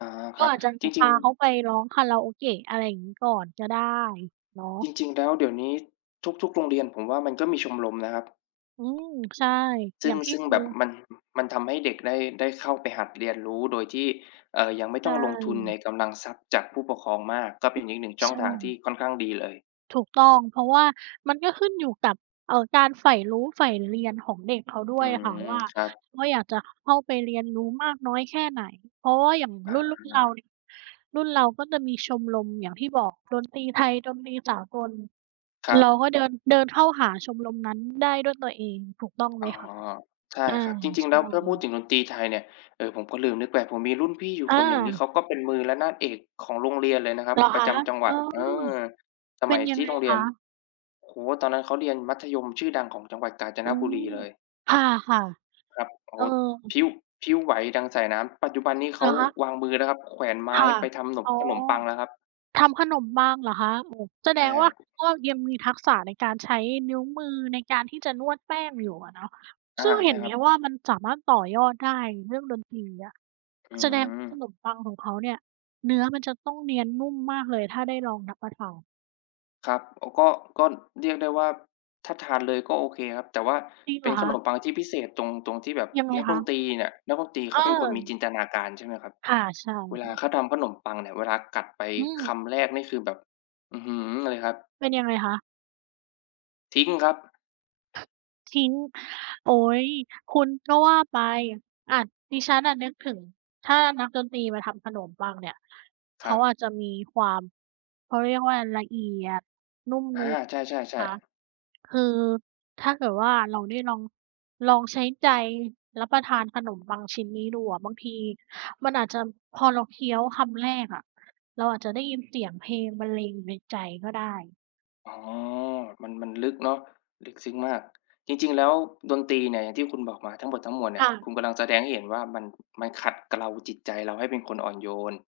อา คก็รับ อาจจะมจีรพิง าเขๆ าไปร้องคาราโอเกะ อะไรอย่างงี้ ก่อนก็ได้เนาจะ ริง ๆ แล้วเดี๋ยวนี้ทุก ๆ โรงเรียน ผมว่า มันก็มีชมรมนะครับ อืม ใช่ ซึอย่่ง างทีซ่ึ่งดู แบบมัน มันทำให้เด็กได้ ได้เข้าไปหัดเรียนรู้ โดยที่ เอ่อ ยังไม่ใชต้องลงทุนใน่ กำลังทรัพย์จากผู้ปกครองมาก ก็เป็นอีก 1 ชใ่ชองทางที่่ ค่อนข้างดีเลย ถูกต้อง เพราะว่ามันก็ขึ้นอยู่กับ เอ่อ การใฝ่รู้ ใฝ่เรียนของเด็กเขาด้อืวยอะค่ะม ว่า ครับ ว่า อยากจะเข้าไปเรียนรู้มากน้อยแค่ไหน เพราะว่าอย่างรุอ่น ๆ เราา เนี่ย รุ่นเราก็จะมีชมรมอย่างที่บอก ดนตรีไทย ดนตรีสากล ครัเราบ ก็เดิน เดินเข้าหาชมรมนั้นได้ด้วยตัวเอง ถูกต้องไหอม๋อ คะ? ใช่อา ครับ จริใง ชๆ แล้ว ถ้าพูด่ ถึงดนตรีไทยเนี่ย เอ่อ ผมก็ลืมนึกไป ผมมีรุ่นพี่อยู่อคนหนึ่ง นี่เา ขาก็เป็นมือระนาดเอกของโรงเรียนเลยนะครัเบ หรอปรคะะ? จำจังหเวอัอ ด เออ สเปม็ันยยัทงี่ไงโรงเรคียน ะ? โอ้โฮ ตอนนั้นเขาเรียนมัธยมชื่อดังของจังหวัดกาญจอนืบุม รีเลย ค่ะ ครับ โอๆ ้เอโฮ พอ ลิ้ว พลิ้วไหวดังสายน้ำ ปัจจุบันนี้เเขหราอคะ? วางมือแล้วครับ แขวนไมค้่ะ ไปทำหนม อ๋อ ขนมปังแล้วครับ ทำขนมปังเหรอคะ? โอ้ แสใดช่งวค่รา ับ ก็ยังมีทักษะในการใช้นิ้วมือในการที่จะนวดแป้งอยู่อะเนาะ อา ซึ่งเใหช่็นไคหรมับ ว่า มันสามารถต่อยอดได้ เรื่องดนตรีอะ อืแสดงว่า ขม นมปังของเขาเนี่ย เนื้อมันจะต้องเนียนนุ่มมากเลย ถ้าได้ลองรับประทาน ครับ โอ้ ก็ ก็เรียกได้ว่า ถ้าทานเลยก็โอเคครับ แต่ว่าจริงเเปห็รนอขคนะ? มปังที่พิเศษตรง ตรงที่แบบยังไงนักคดะ? นตรีเนี่ย นักดนตรีเเขาเป็นคนมีออ จินตนาการใช่ไหมครับ ค่ะ ใช่เวลคา่ะ เขาทำขนมปังเนี่ย เวลากัดไปอืคม ำแรกนี่คือแบบ อื้อฮือ เลยครับ เป็นยังไงคะ? ทิ้งครับ ทิ้ง โอ๊ย คุณก็ว่าไป อะ ดิฉันอะนึกถึง ถ้านักดนตรีมาทำขนมปังเนี่ย เคขรัาบ อาจจะมีความ เขาเรียกว่า ละเอียด นุ่มอนา วลใชใช่ไหม่ คะ ๆ ๆ คือถ้าเกิดว่า เราได้ลอง ลองใช้ใจรับประทานขนมปังชิ้นนี้ดูอะ บางทีมันอาจจะ พอเราเคี้ยวคำแรกอะ เราอาจจะได้ยินเสียงเพลงบรรเลงอยู่ในใจก็ได้ อ๋อ มัน มันลึกเนาะ ลึกซึ้งมาก จริง ๆ แล้วดนตรีเนี่ย อย่างที่คุณบอกมาทั้งหมดทั้งมวลเนีค่ย ่คะ ุณกำลังแสดงให้เห็นว่า มัน มันขัดเกลาจิตใจเราให้เป็นคนอ่อนโยน